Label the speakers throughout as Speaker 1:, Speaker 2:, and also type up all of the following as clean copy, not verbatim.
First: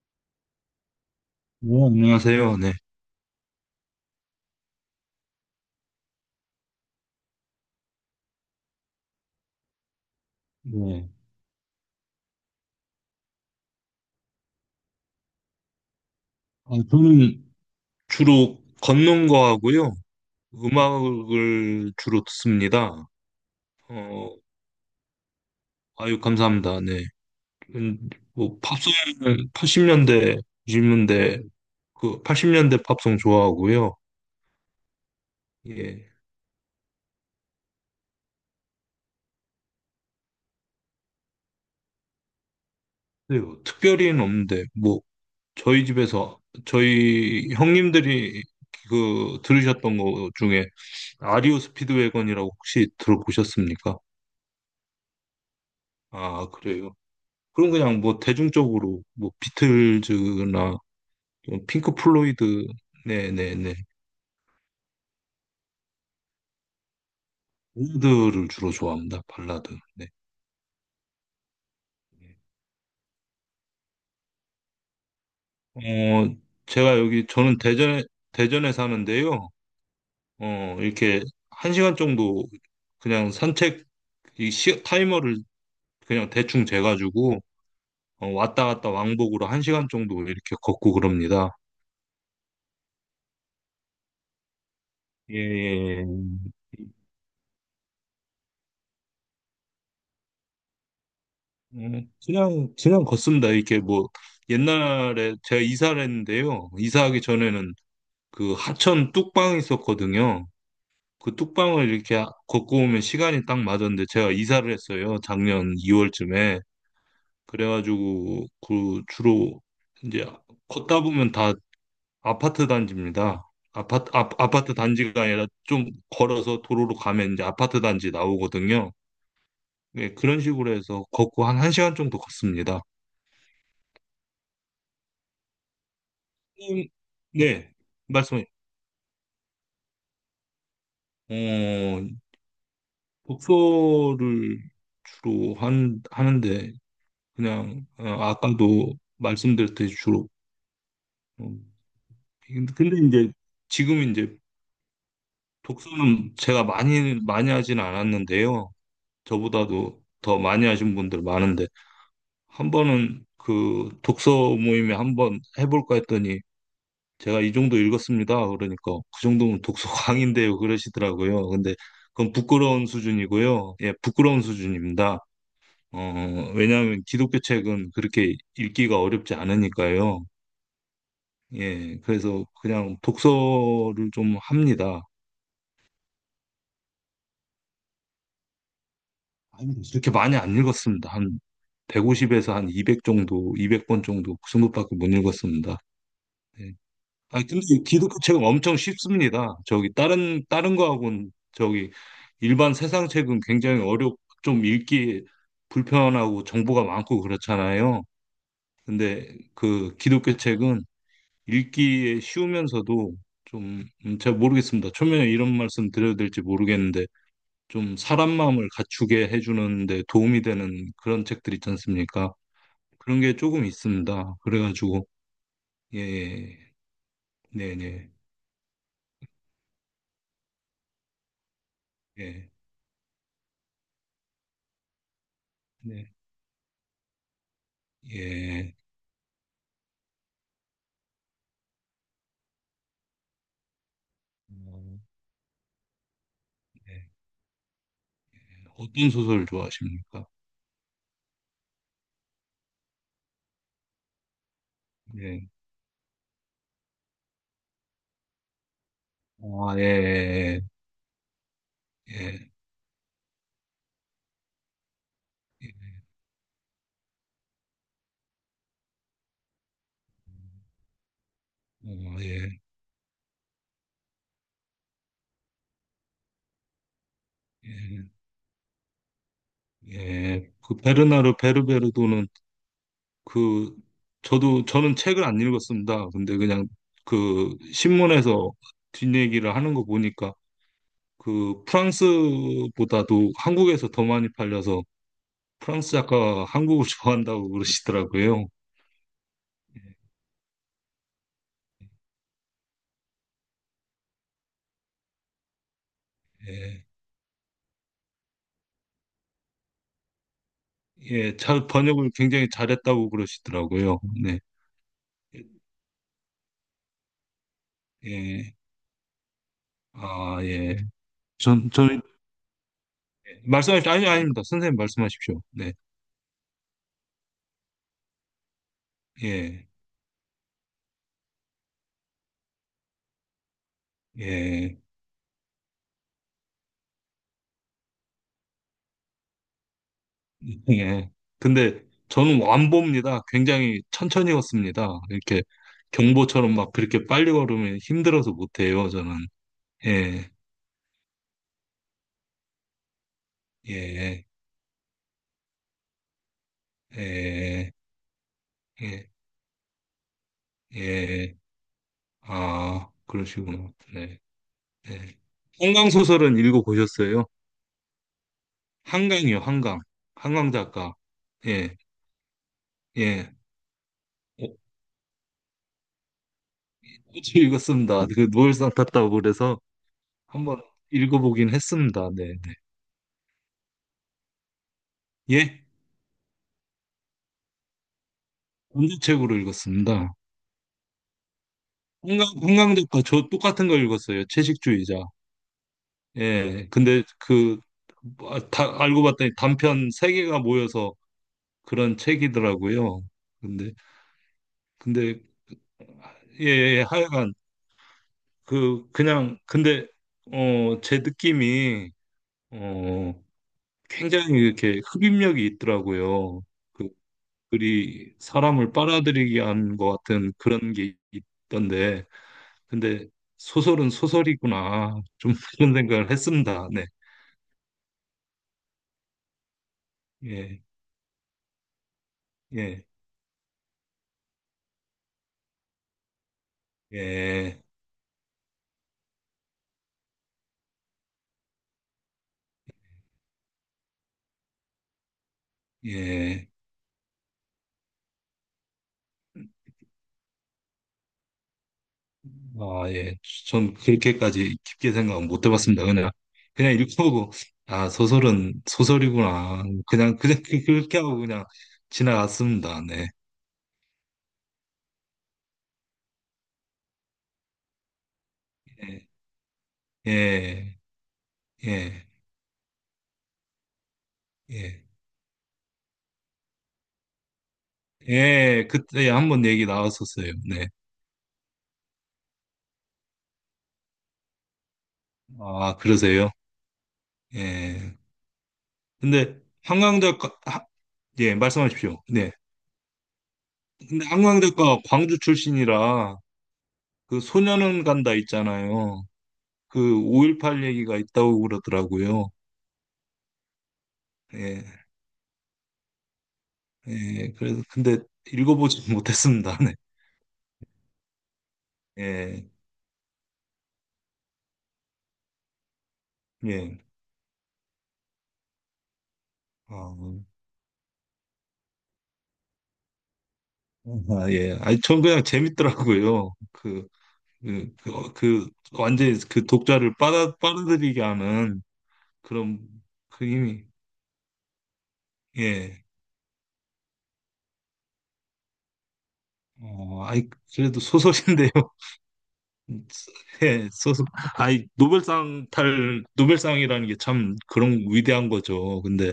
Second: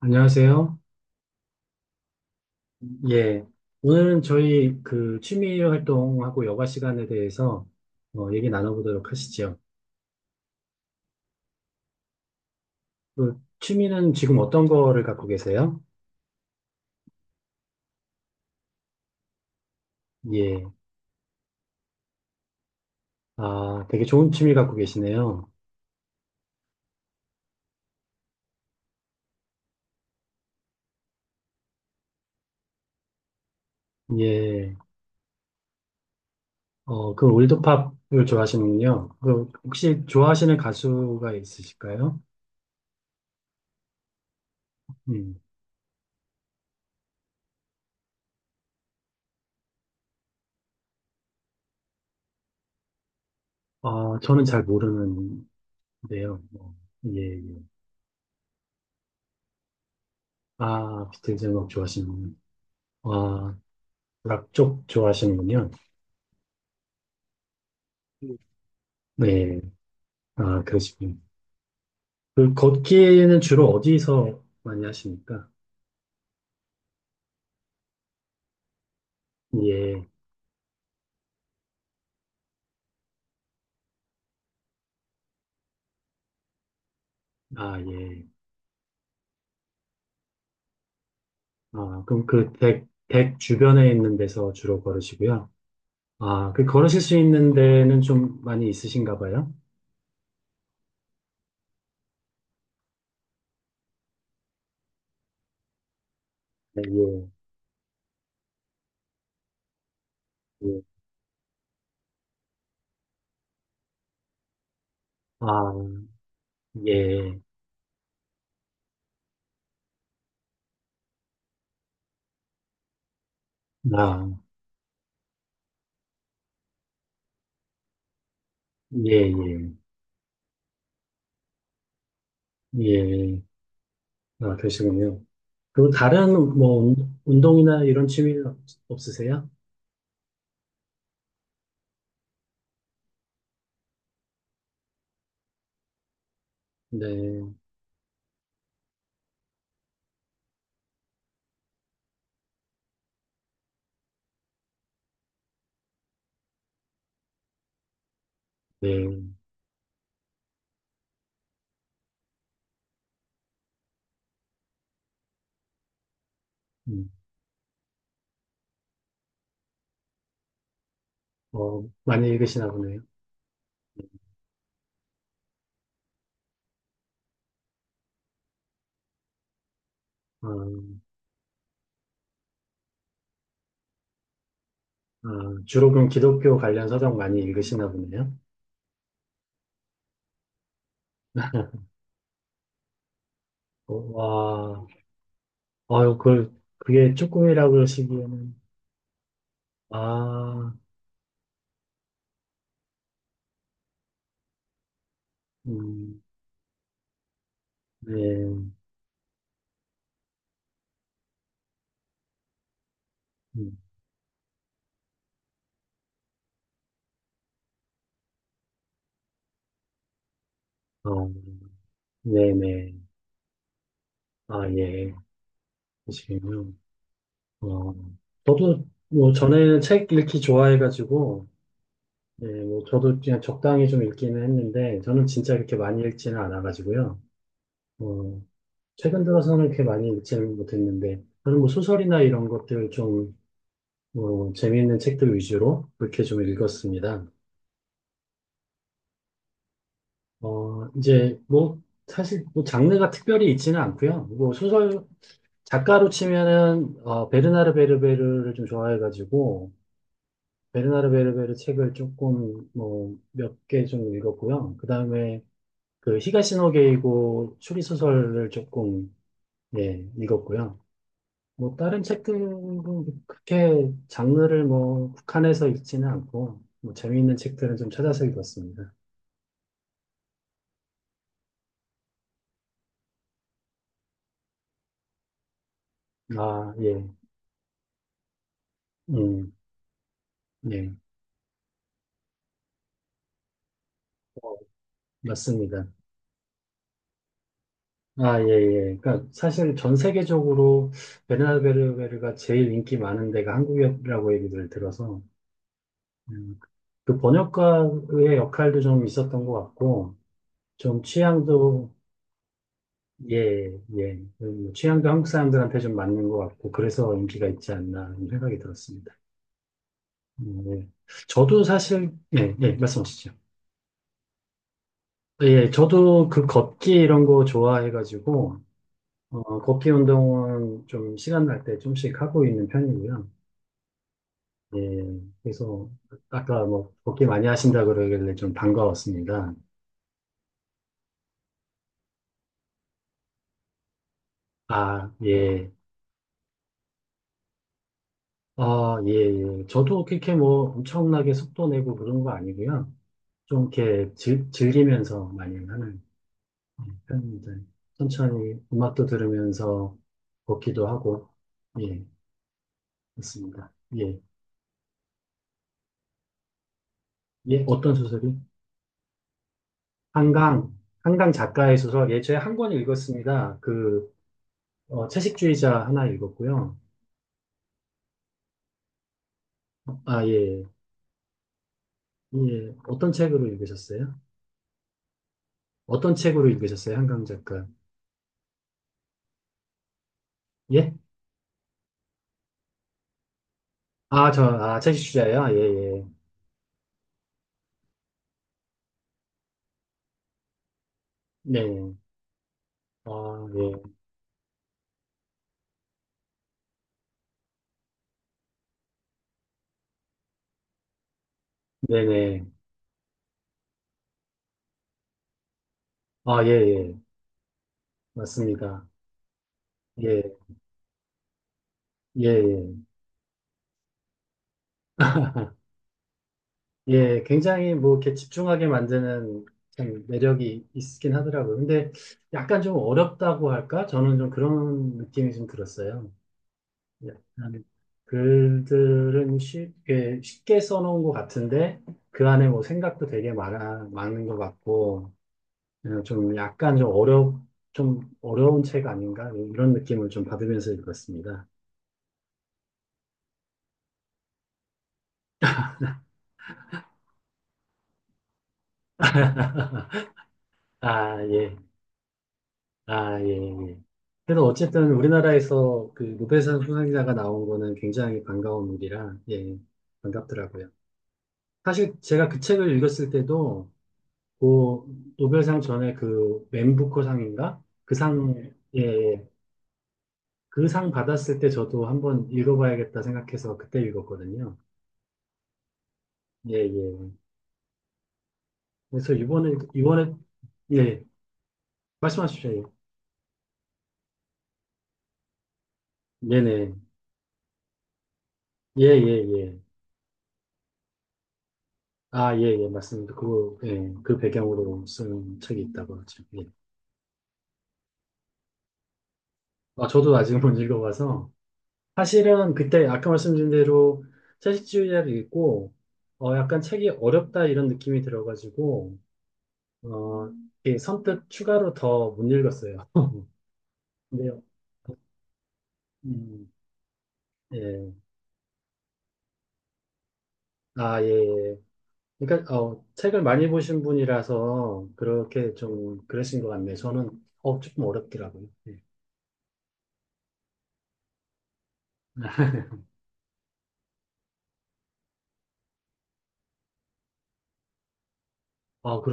Speaker 1: 안녕하세요.
Speaker 2: 네, 안녕하세요. 네.
Speaker 1: 예. 오늘은 저희 그 취미 활동하고 여가 시간에 대해서 어, 얘기 나눠보도록 하시죠.
Speaker 2: 네.
Speaker 1: 그 취미는 지금 어떤 거를 갖고 계세요?
Speaker 2: 아, 저는 주로 걷는 거 하고요.
Speaker 1: 예.
Speaker 2: 음악을 주로 듣습니다.
Speaker 1: 아, 되게
Speaker 2: 어,
Speaker 1: 좋은 취미 갖고 계시네요.
Speaker 2: 아유, 감사합니다. 네. 음, 뭐, 팝송은 80년대, 90년대 그 80년대 팝송 좋아하고요.
Speaker 1: 예.
Speaker 2: 예.
Speaker 1: 어, 그 올드팝을 좋아하시는군요. 그 혹시 좋아하시는 가수가 있으실까요?
Speaker 2: 네, 뭐 특별히는 없는데, 뭐,
Speaker 1: 음.
Speaker 2: 저희 집에서, 저희 형님들이 그 들으셨던 것 중에 아리오 스피드웨건이라고 혹시 들어보셨습니까?
Speaker 1: 아, 저는 잘 모르는데요.
Speaker 2: 아,
Speaker 1: 뭐,
Speaker 2: 그래요.
Speaker 1: 예, 예.
Speaker 2: 그럼 그냥 뭐 대중적으로 뭐 비틀즈나
Speaker 1: 아, 비틀즈
Speaker 2: 뭐
Speaker 1: 음악
Speaker 2: 핑크
Speaker 1: 좋아하시는군요.
Speaker 2: 플로이드
Speaker 1: 아,
Speaker 2: 네네네
Speaker 1: 락 쪽 좋아하시는군요.
Speaker 2: 발라드를 주로 좋아합니다.
Speaker 1: 네.
Speaker 2: 발라드. 네.
Speaker 1: 아, 그러시군요. 그 걷기는 주로 어디서 많이 하십니까?
Speaker 2: 어 제가 여기 저는 대전에 사는데요.
Speaker 1: 예.
Speaker 2: 이렇게 1시간 정도 그냥 산책 타이머를 그냥 대충 재가지고
Speaker 1: 아, 예.
Speaker 2: 왔다 갔다 왕복으로 1시간 정도 이렇게 걷고 그럽니다.
Speaker 1: 아, 그럼 그 댁 주변에 있는 데서 주로
Speaker 2: 예,
Speaker 1: 걸으시고요.
Speaker 2: 예,
Speaker 1: 아, 그
Speaker 2: 예.
Speaker 1: 걸으실 수 있는 데는 좀 많이 있으신가 봐요?
Speaker 2: 네, 그냥 걷습니다. 이렇게 뭐 옛날에 제가 이사를 했는데요.
Speaker 1: 네,
Speaker 2: 이사하기
Speaker 1: 예.
Speaker 2: 전에는 그 하천 뚝방이 있었거든요.
Speaker 1: 예.
Speaker 2: 그 뚝방을 이렇게 걷고 오면 시간이 딱 맞았는데 제가 이사를 했어요.
Speaker 1: 아,
Speaker 2: 작년 2월쯤에.
Speaker 1: 예.
Speaker 2: 그래가지고 그 주로 이제 걷다 보면 다 아파트 단지입니다.
Speaker 1: 아,
Speaker 2: 아파트 단지가 아니라 좀 걸어서 도로로 가면 이제 아파트 단지 나오거든요.
Speaker 1: 예, 예.
Speaker 2: 예, 그런 식으로 해서 걷고 한 1시간 정도 걷습니다.
Speaker 1: 예. 아, 그러시군요. 그리고 다른 뭐
Speaker 2: 음,
Speaker 1: 운-
Speaker 2: 네,
Speaker 1: 운동이나 이런 취미
Speaker 2: 말씀해.
Speaker 1: 없- 없으세요?
Speaker 2: 어, 독서를 주로 하는데,
Speaker 1: 네.
Speaker 2: 그냥, 아까도 말씀드렸듯이 주로. 음, 근데 이제, 지금 이제, 독서는 제가 많이, 하진 않았는데요.
Speaker 1: 네.
Speaker 2: 저보다도 더 많이 하신 분들 많은데, 한 번은 그 독서 모임에 한 번 해볼까 했더니,
Speaker 1: 음.
Speaker 2: 제가 이 정도 읽었습니다. 그러니까 그 정도면 독서 광인데요. 그러시더라고요. 근데
Speaker 1: 어, 많이
Speaker 2: 그건
Speaker 1: 읽으시나
Speaker 2: 부끄러운
Speaker 1: 보네요.
Speaker 2: 수준이고요. 예, 부끄러운 수준입니다. 왜냐하면 기독교 책은 그렇게 읽기가 어렵지 않으니까요.
Speaker 1: 아,
Speaker 2: 예, 그래서 그냥 독서를 좀 합니다.
Speaker 1: 아, 주로 그럼 기독교 관련 서적 많이 읽으시나 보네요.
Speaker 2: 아니, 그렇게 많이 안 읽었습니다. 한 150에서 한 200 정도,
Speaker 1: 어,
Speaker 2: 200권 정도, 그
Speaker 1: 와,
Speaker 2: 정도밖에 못 읽었습니다.
Speaker 1: 아유, 그,
Speaker 2: 예.
Speaker 1: 그게
Speaker 2: 아, 근데
Speaker 1: 조금이라고
Speaker 2: 이 기독교 책은
Speaker 1: 그러시기에는,
Speaker 2: 엄청 쉽습니다. 저기
Speaker 1: 아,
Speaker 2: 다른 거하고는 저기 일반 세상 책은 굉장히 어렵 좀 읽기
Speaker 1: 음,
Speaker 2: 불편하고 정보가 많고 그렇잖아요.
Speaker 1: 네,
Speaker 2: 근데 그 기독교 책은 읽기에 쉬우면서도
Speaker 1: 음,
Speaker 2: 좀 제가 모르겠습니다. 초면에 이런 말씀 드려도 될지 모르겠는데 좀 사람 마음을 갖추게 해주는 데 도움이 되는 그런
Speaker 1: 어,
Speaker 2: 책들 있지 않습니까?
Speaker 1: 네네,
Speaker 2: 그런 게 조금 있습니다.
Speaker 1: 아,
Speaker 2: 그래가지고
Speaker 1: 예,
Speaker 2: 예, 예.
Speaker 1: 그러시군요.
Speaker 2: 네,
Speaker 1: 어,
Speaker 2: 네,
Speaker 1: 저도 뭐 전에는 책 읽기 좋아해가지고, 예,
Speaker 2: 예,
Speaker 1: 뭐 저도 그냥 적당히 좀 읽기는 했는데, 저는 진짜 그렇게 많이
Speaker 2: 네,
Speaker 1: 읽지는 않아가지고요. 어,
Speaker 2: 예.
Speaker 1: 최근 들어서는 그렇게 많이 읽지는 못했는데, 저는 뭐 소설이나 이런 것들 좀 뭐 재미있는
Speaker 2: 어,
Speaker 1: 책들 위주로 그렇게 좀
Speaker 2: 예.
Speaker 1: 읽었습니다.
Speaker 2: 어떤 소설 좋아하십니까?
Speaker 1: 어, 이제 뭐 사실 뭐 장르가 특별히 있지는 않고요. 뭐 소설
Speaker 2: 예.
Speaker 1: 작가로 치면은 어, 베르나르 베르베르를 좀 좋아해가지고
Speaker 2: 아, 예, 예,
Speaker 1: 베르나르 베르베르 책을
Speaker 2: 예,
Speaker 1: 조금 뭐 몇 개 좀 읽었고요. 그다음에
Speaker 2: 예,
Speaker 1: 그 히가시노게이고 추리소설을 조금 예, 읽었고요. 뭐 다른
Speaker 2: 예,
Speaker 1: 책들은 그렇게 장르를 뭐 국한해서 읽지는 않고 뭐 재미있는 책들은 좀
Speaker 2: 예,
Speaker 1: 찾아서 읽었습니다.
Speaker 2: 예. 그 베르나르 베르베르도는 그 저도 저는 책을 안 읽었습니다. 근데 그냥
Speaker 1: 아, 예,
Speaker 2: 그 신문에서
Speaker 1: 음,
Speaker 2: 뒷얘기를 하는 거 보니까
Speaker 1: 예,
Speaker 2: 그 프랑스보다도 한국에서 더 많이
Speaker 1: 어,
Speaker 2: 팔려서
Speaker 1: 맞습니다.
Speaker 2: 프랑스 작가가 한국을 좋아한다고
Speaker 1: 아, 예,
Speaker 2: 그러시더라고요.
Speaker 1: 예. 그러니까 사실 전 세계적으로 베르나베르베르가 제일 인기 많은 데가 한국이라고 얘기를 들어서 음,
Speaker 2: 예,
Speaker 1: 그 번역가의 역할도 좀 있었던 것 같고 좀
Speaker 2: 예, 잘
Speaker 1: 취향도
Speaker 2: 번역을 굉장히 잘했다고
Speaker 1: 예,
Speaker 2: 그러시더라고요.
Speaker 1: 예,
Speaker 2: 네,
Speaker 1: 뭐 취향도 한국 사람들한테 좀 맞는 것 같고 그래서 인기가 있지 않나 하는
Speaker 2: 예.
Speaker 1: 생각이 들었습니다.
Speaker 2: 아, 예.
Speaker 1: 예. 저도
Speaker 2: 전, 저는,
Speaker 1: 사실 예, 예, 말씀하시죠.
Speaker 2: 말씀하십시오. 아니, 아닙니다. 선생님 말씀하십시오.
Speaker 1: 예,
Speaker 2: 네.
Speaker 1: 저도 그 걷기 이런 거 좋아해가지고. 어,
Speaker 2: 예,
Speaker 1: 걷기 운동은 좀 시간 날 때 좀씩 하고 있는 편이고요.
Speaker 2: 예,
Speaker 1: 예, 그래서 아까 뭐 걷기 많이 하신다 그러길래 좀 반가웠습니다.
Speaker 2: 예. 근데 저는 완보입니다. 굉장히 천천히 걷습니다.
Speaker 1: 아,
Speaker 2: 이렇게
Speaker 1: 예.
Speaker 2: 경보처럼 막 그렇게 빨리 걸으면 힘들어서 못해요,
Speaker 1: 아, 예,
Speaker 2: 저는.
Speaker 1: 예. 저도
Speaker 2: 예,
Speaker 1: 그렇게 뭐 엄청나게 속도 내고 그런 거 아니고요. 좀 이렇게
Speaker 2: 예,
Speaker 1: 즐기면서 많이 하는 편입니다.
Speaker 2: 예,
Speaker 1: 천천히 음악도
Speaker 2: 예,
Speaker 1: 들으면서 걷기도 하고,
Speaker 2: 예.
Speaker 1: 예,
Speaker 2: 아,
Speaker 1: 그렇습니다.
Speaker 2: 그러시구나. 네,
Speaker 1: 예,
Speaker 2: 네. 한강소설은 읽어보셨어요?
Speaker 1: 예, 어떤 소설이?
Speaker 2: 한강이요, 한강. 한강
Speaker 1: 한강.
Speaker 2: 작가.
Speaker 1: 한강 작가의
Speaker 2: 예,
Speaker 1: 소설, 예, 저에 한 권
Speaker 2: 예.
Speaker 1: 읽었습니다. 그,
Speaker 2: 어,
Speaker 1: 어, 채식주의자 하나 읽었고요.
Speaker 2: 어제 읽었습니다. 그 노벨상 탔다고 그래서
Speaker 1: 아,
Speaker 2: 한번
Speaker 1: 예.
Speaker 2: 읽어보긴 했습니다. 네, 네.
Speaker 1: 예. 어떤 책으로 읽으셨어요?
Speaker 2: 예,
Speaker 1: 어떤 책으로 읽으셨어요? 한강 작가.
Speaker 2: 전제책으로 읽었습니다.
Speaker 1: 예?
Speaker 2: 홍강 작가 저 똑같은 거 읽었어요.
Speaker 1: 아, 저, 아,
Speaker 2: 채식주의자.
Speaker 1: 채식주의자예요? 아, 예, 예.
Speaker 2: 예, 근데 알고 봤더니 단편 세개가 모여서
Speaker 1: 네.
Speaker 2: 그런 책이더라고요.
Speaker 1: 아,
Speaker 2: 근데,
Speaker 1: 예.
Speaker 2: 근데, 예, 예, 예, 하여간, 그냥, 근데, 제 느낌이,
Speaker 1: 네네.
Speaker 2: 어, 굉장히 이렇게 흡입력이
Speaker 1: 아,
Speaker 2: 있더라고요.
Speaker 1: 예,
Speaker 2: 그
Speaker 1: 예.
Speaker 2: 그리 사람을
Speaker 1: 맞습니다.
Speaker 2: 빨아들이게 한 것
Speaker 1: 예,
Speaker 2: 같은 그런 게 있던데,
Speaker 1: 예, 예.
Speaker 2: 근데 소설은 소설이구나. 좀 그런 생각을 했습니다. 네.
Speaker 1: 예, 굉장히 뭐 이렇게 집중하게 만드는 참
Speaker 2: 예,
Speaker 1: 매력이 있긴 하더라고요. 근데 약간 좀
Speaker 2: 예,
Speaker 1: 어렵다고 할까? 저는 좀 그런 느낌이 좀 들었어요.
Speaker 2: 예,
Speaker 1: 약간 글들은 쉽게, 쉽게 써놓은 것 같은데, 그 안에 뭐 생각도 되게 많은 것 같고, 어, 좀
Speaker 2: 예.
Speaker 1: 약간 좀 어려운 책 아닌가? 이런 느낌을 좀 받으면서 읽었습니다.
Speaker 2: 아, 예. 전 그렇게까지 깊게 생각 못 해봤습니다. 그냥 읽어보고, 아, 소설은 소설이구나. 그렇게 하고
Speaker 1: 아,
Speaker 2: 그냥
Speaker 1: 예.
Speaker 2: 지나갔습니다. 네.
Speaker 1: 아, 예, 예. 그래도 어쨌든 우리나라에서 그 노벨상 수상자가 나온 거는 굉장히 반가운
Speaker 2: 예,
Speaker 1: 일이라, 예, 반갑더라고요.
Speaker 2: 예,
Speaker 1: 사실
Speaker 2: 예,
Speaker 1: 제가 그 책을 읽었을 때도, 그
Speaker 2: 예.
Speaker 1: 노벨상 전에 그 맨부커 상인가? 그 상, 예.
Speaker 2: 예,
Speaker 1: 예,
Speaker 2: 그때
Speaker 1: 예.
Speaker 2: 한번 얘기 나왔었어요. 네.
Speaker 1: 그 상 받았을 때 저도 한번 읽어봐야겠다 생각해서 그때 읽었거든요.
Speaker 2: 아, 그러세요?
Speaker 1: 예, 예.
Speaker 2: 예.
Speaker 1: 그래서
Speaker 2: 근데
Speaker 1: 이번에, 예,
Speaker 2: 예, 말씀하십시오. 네.
Speaker 1: 말씀하십시오. 예.
Speaker 2: 근데 한강대학과 광주 출신이라
Speaker 1: 네네.
Speaker 2: 그 소년은 간다
Speaker 1: 예,
Speaker 2: 있잖아요.
Speaker 1: 예, 예.
Speaker 2: 그 5.18 얘기가 있다고 그러더라고요.
Speaker 1: 아, 예, 예, 맞습니다. 그, 예, 그
Speaker 2: 예.
Speaker 1: 배경으로 쓴 책이 있다고 하죠. 예.
Speaker 2: 예. 그래서 근데 읽어보지 못했습니다. 네.
Speaker 1: 아, 저도 아직 못 읽어봐서.
Speaker 2: 예.
Speaker 1: 사실은 그때 아까 말씀드린 대로 채식주의자를 읽고, 어, 약간
Speaker 2: 예.
Speaker 1: 책이 어렵다 이런 느낌이 들어가지고,
Speaker 2: 아,
Speaker 1: 어, 예, 선뜻 추가로 더 못 읽었어요.
Speaker 2: 아,
Speaker 1: 근데요,
Speaker 2: 예. 아니 전 그냥 재밌더라고요.
Speaker 1: 음, 예,
Speaker 2: 그 완전히 그 독자를
Speaker 1: 아,
Speaker 2: 빨아들이게
Speaker 1: 예, 예.
Speaker 2: 하는
Speaker 1: 그러니까,
Speaker 2: 그런
Speaker 1: 어, 책을
Speaker 2: 그
Speaker 1: 많이
Speaker 2: 힘이
Speaker 1: 보신 분이라서 그렇게
Speaker 2: 예.
Speaker 1: 좀 그러신 것 같네요. 저는, 어, 조금 어렵더라고요. 예.
Speaker 2: 아이, 그래도 소설인데요. 네, 소서아니 노벨상 탈 노벨상이라는 게 참 그런 위대한 거죠.
Speaker 1: 아,
Speaker 2: 근데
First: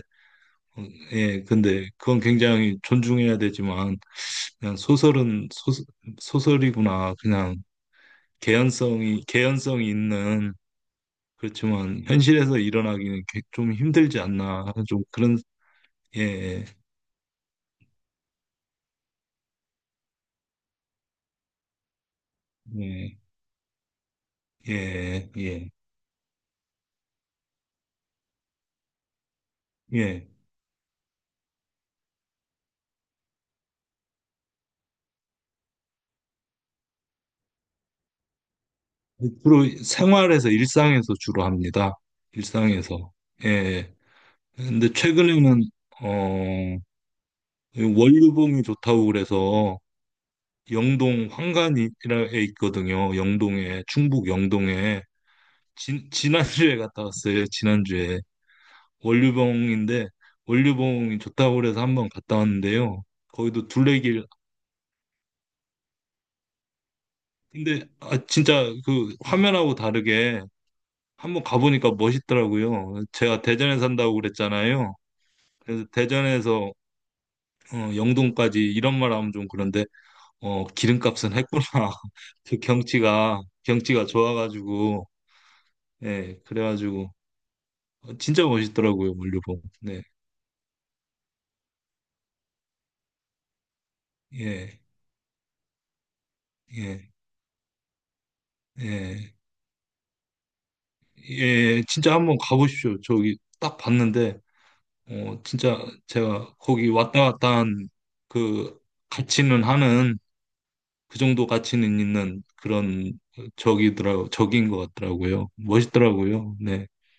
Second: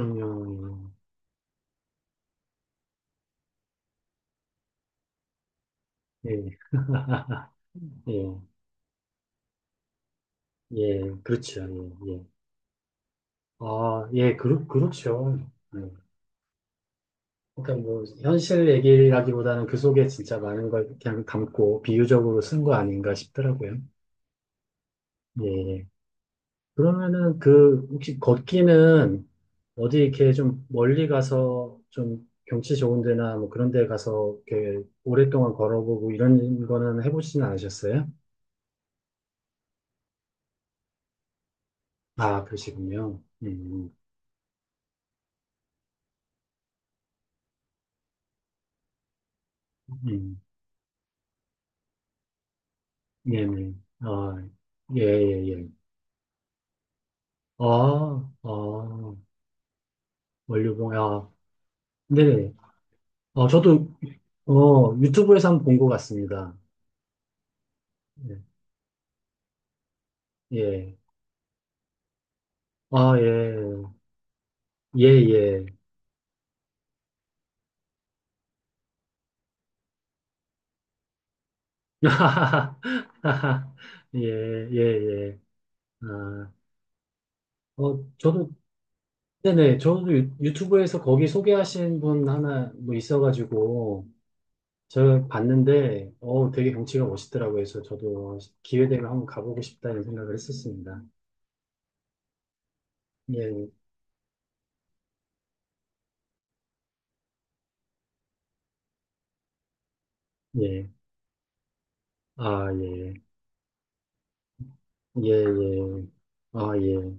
Speaker 2: 어, 예, 근데 그건 굉장히 존중해야 되지만 그냥 소설은
Speaker 1: 예, 예,
Speaker 2: 소설이구나. 그냥
Speaker 1: 예,
Speaker 2: 개연성이 있는
Speaker 1: 예, 그렇죠.
Speaker 2: 그렇지만
Speaker 1: 예, 예.
Speaker 2: 현실에서 일어나기는 좀
Speaker 1: 아,
Speaker 2: 힘들지
Speaker 1: 예,
Speaker 2: 않나.
Speaker 1: 그렇,
Speaker 2: 좀
Speaker 1: 그렇죠.
Speaker 2: 그런
Speaker 1: 예.
Speaker 2: 예,
Speaker 1: 그러니까 뭐, 현실 얘기라기보다는 그 속에 진짜 많은 걸 그냥 담고 비유적으로 쓴 거 아닌가
Speaker 2: 예,
Speaker 1: 싶더라고요.
Speaker 2: 예,
Speaker 1: 예,
Speaker 2: 예,
Speaker 1: 예. 그러면은 그 혹시 걷기는 어디
Speaker 2: 예.
Speaker 1: 이렇게 좀 멀리 가서 좀 경치 좋은 데나 뭐 그런 데 가서 이렇게 오랫동안 걸어보고 이런 거는 해보시진 않으셨어요?
Speaker 2: 주로 생활에서 일상에서 주로 합니다.
Speaker 1: 아,
Speaker 2: 일상에서
Speaker 1: 그러시군요.
Speaker 2: 예. 근데 최근에는 어 원류봉이 좋다고 그래서
Speaker 1: 음,
Speaker 2: 영동 황간이라에 있거든요.
Speaker 1: 네, 네.
Speaker 2: 영동에 충북
Speaker 1: 아, 예,
Speaker 2: 영동에
Speaker 1: 예, 예.
Speaker 2: 지난주에 갔다 왔어요. 지난주에
Speaker 1: 아, 아,
Speaker 2: 원류봉인데
Speaker 1: 원료봉,
Speaker 2: 원류봉이
Speaker 1: 아,
Speaker 2: 좋다고 그래서 한번 갔다
Speaker 1: 네네.
Speaker 2: 왔는데요.
Speaker 1: 아,
Speaker 2: 거기도
Speaker 1: 저도,
Speaker 2: 둘레길
Speaker 1: 어, 유튜브에서 한 번 본 것 같습니다.
Speaker 2: 근데 아
Speaker 1: 예,
Speaker 2: 진짜 그 화면하고 다르게
Speaker 1: 예.
Speaker 2: 한번 가보니까 멋있더라고요.
Speaker 1: 아,
Speaker 2: 제가
Speaker 1: 예,
Speaker 2: 대전에 산다고 그랬잖아요.
Speaker 1: 예, 예.
Speaker 2: 그래서 대전에서 영동까지 이런 말 하면 좀 그런데 기름값은 했구나. 그 경치가
Speaker 1: 예, 예,
Speaker 2: 좋아가지고,
Speaker 1: 예.
Speaker 2: 예,
Speaker 1: 아,
Speaker 2: 그래가지고,
Speaker 1: 어,
Speaker 2: 진짜
Speaker 1: 저도,
Speaker 2: 멋있더라고요, 물류봉.
Speaker 1: 네네,
Speaker 2: 네,
Speaker 1: 저도 유튜브에서 거기 소개하신 분 하나 뭐 있어가지고,
Speaker 2: 예,
Speaker 1: 제가 봤는데, 어, 되게 경치가
Speaker 2: 예,
Speaker 1: 멋있더라고요. 그래서 저도 기회 되면 한번
Speaker 2: 예,
Speaker 1: 가보고 싶다는 생각을 했었습니다.
Speaker 2: 예, 진짜 한번 가보십시오. 저기
Speaker 1: 예,
Speaker 2: 딱 봤는데, 진짜 제가 거기 왔다 갔다 한 그 가치는 하는,
Speaker 1: 예.
Speaker 2: 그 정도 가치는 있는
Speaker 1: 아,
Speaker 2: 그런
Speaker 1: 예.
Speaker 2: 적인 것
Speaker 1: 예,
Speaker 2: 같더라고요.
Speaker 1: 예.
Speaker 2: 멋있더라고요.
Speaker 1: 아,
Speaker 2: 네.
Speaker 1: 예.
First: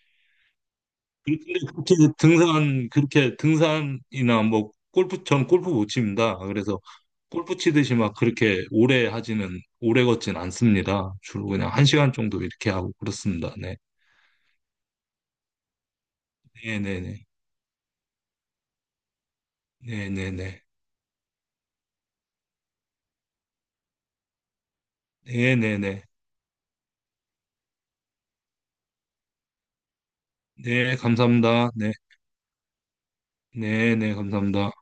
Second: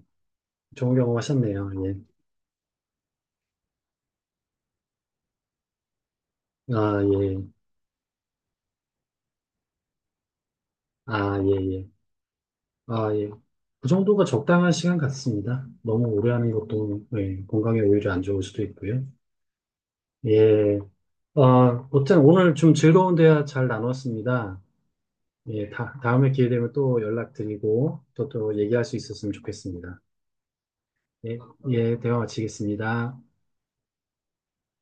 Speaker 1: 좋은 경험
Speaker 2: 근데
Speaker 1: 하셨네요. 예.
Speaker 2: 그렇게 등산이나 뭐 골프, 전 골프 못 칩니다. 그래서
Speaker 1: 아, 예.
Speaker 2: 골프 치듯이 막 그렇게 오래 하지는, 오래 걷진 않습니다.
Speaker 1: 아,
Speaker 2: 주로
Speaker 1: 예,
Speaker 2: 그냥 한
Speaker 1: 예.
Speaker 2: 시간 정도 이렇게 하고
Speaker 1: 아, 예.
Speaker 2: 그렇습니다. 네.
Speaker 1: 그 정도가 적당한 시간 같습니다. 너무 오래 하는 것도
Speaker 2: 네네네.
Speaker 1: 예, 건강에 오히려 안 좋을 수도 있고요.
Speaker 2: 네네네.
Speaker 1: 예. 어, 어쨌든 오늘 좀 즐거운 대화 잘 나눴습니다. 예, 다,
Speaker 2: 네네네.
Speaker 1: 다음에 기회 되면 또 연락드리고 또 또 얘기할 수 있었으면 좋겠습니다.
Speaker 2: 네,
Speaker 1: 예,
Speaker 2: 감사합니다. 네.
Speaker 1: 예, 대화 마치겠습니다.
Speaker 2: 네네, 감사합니다.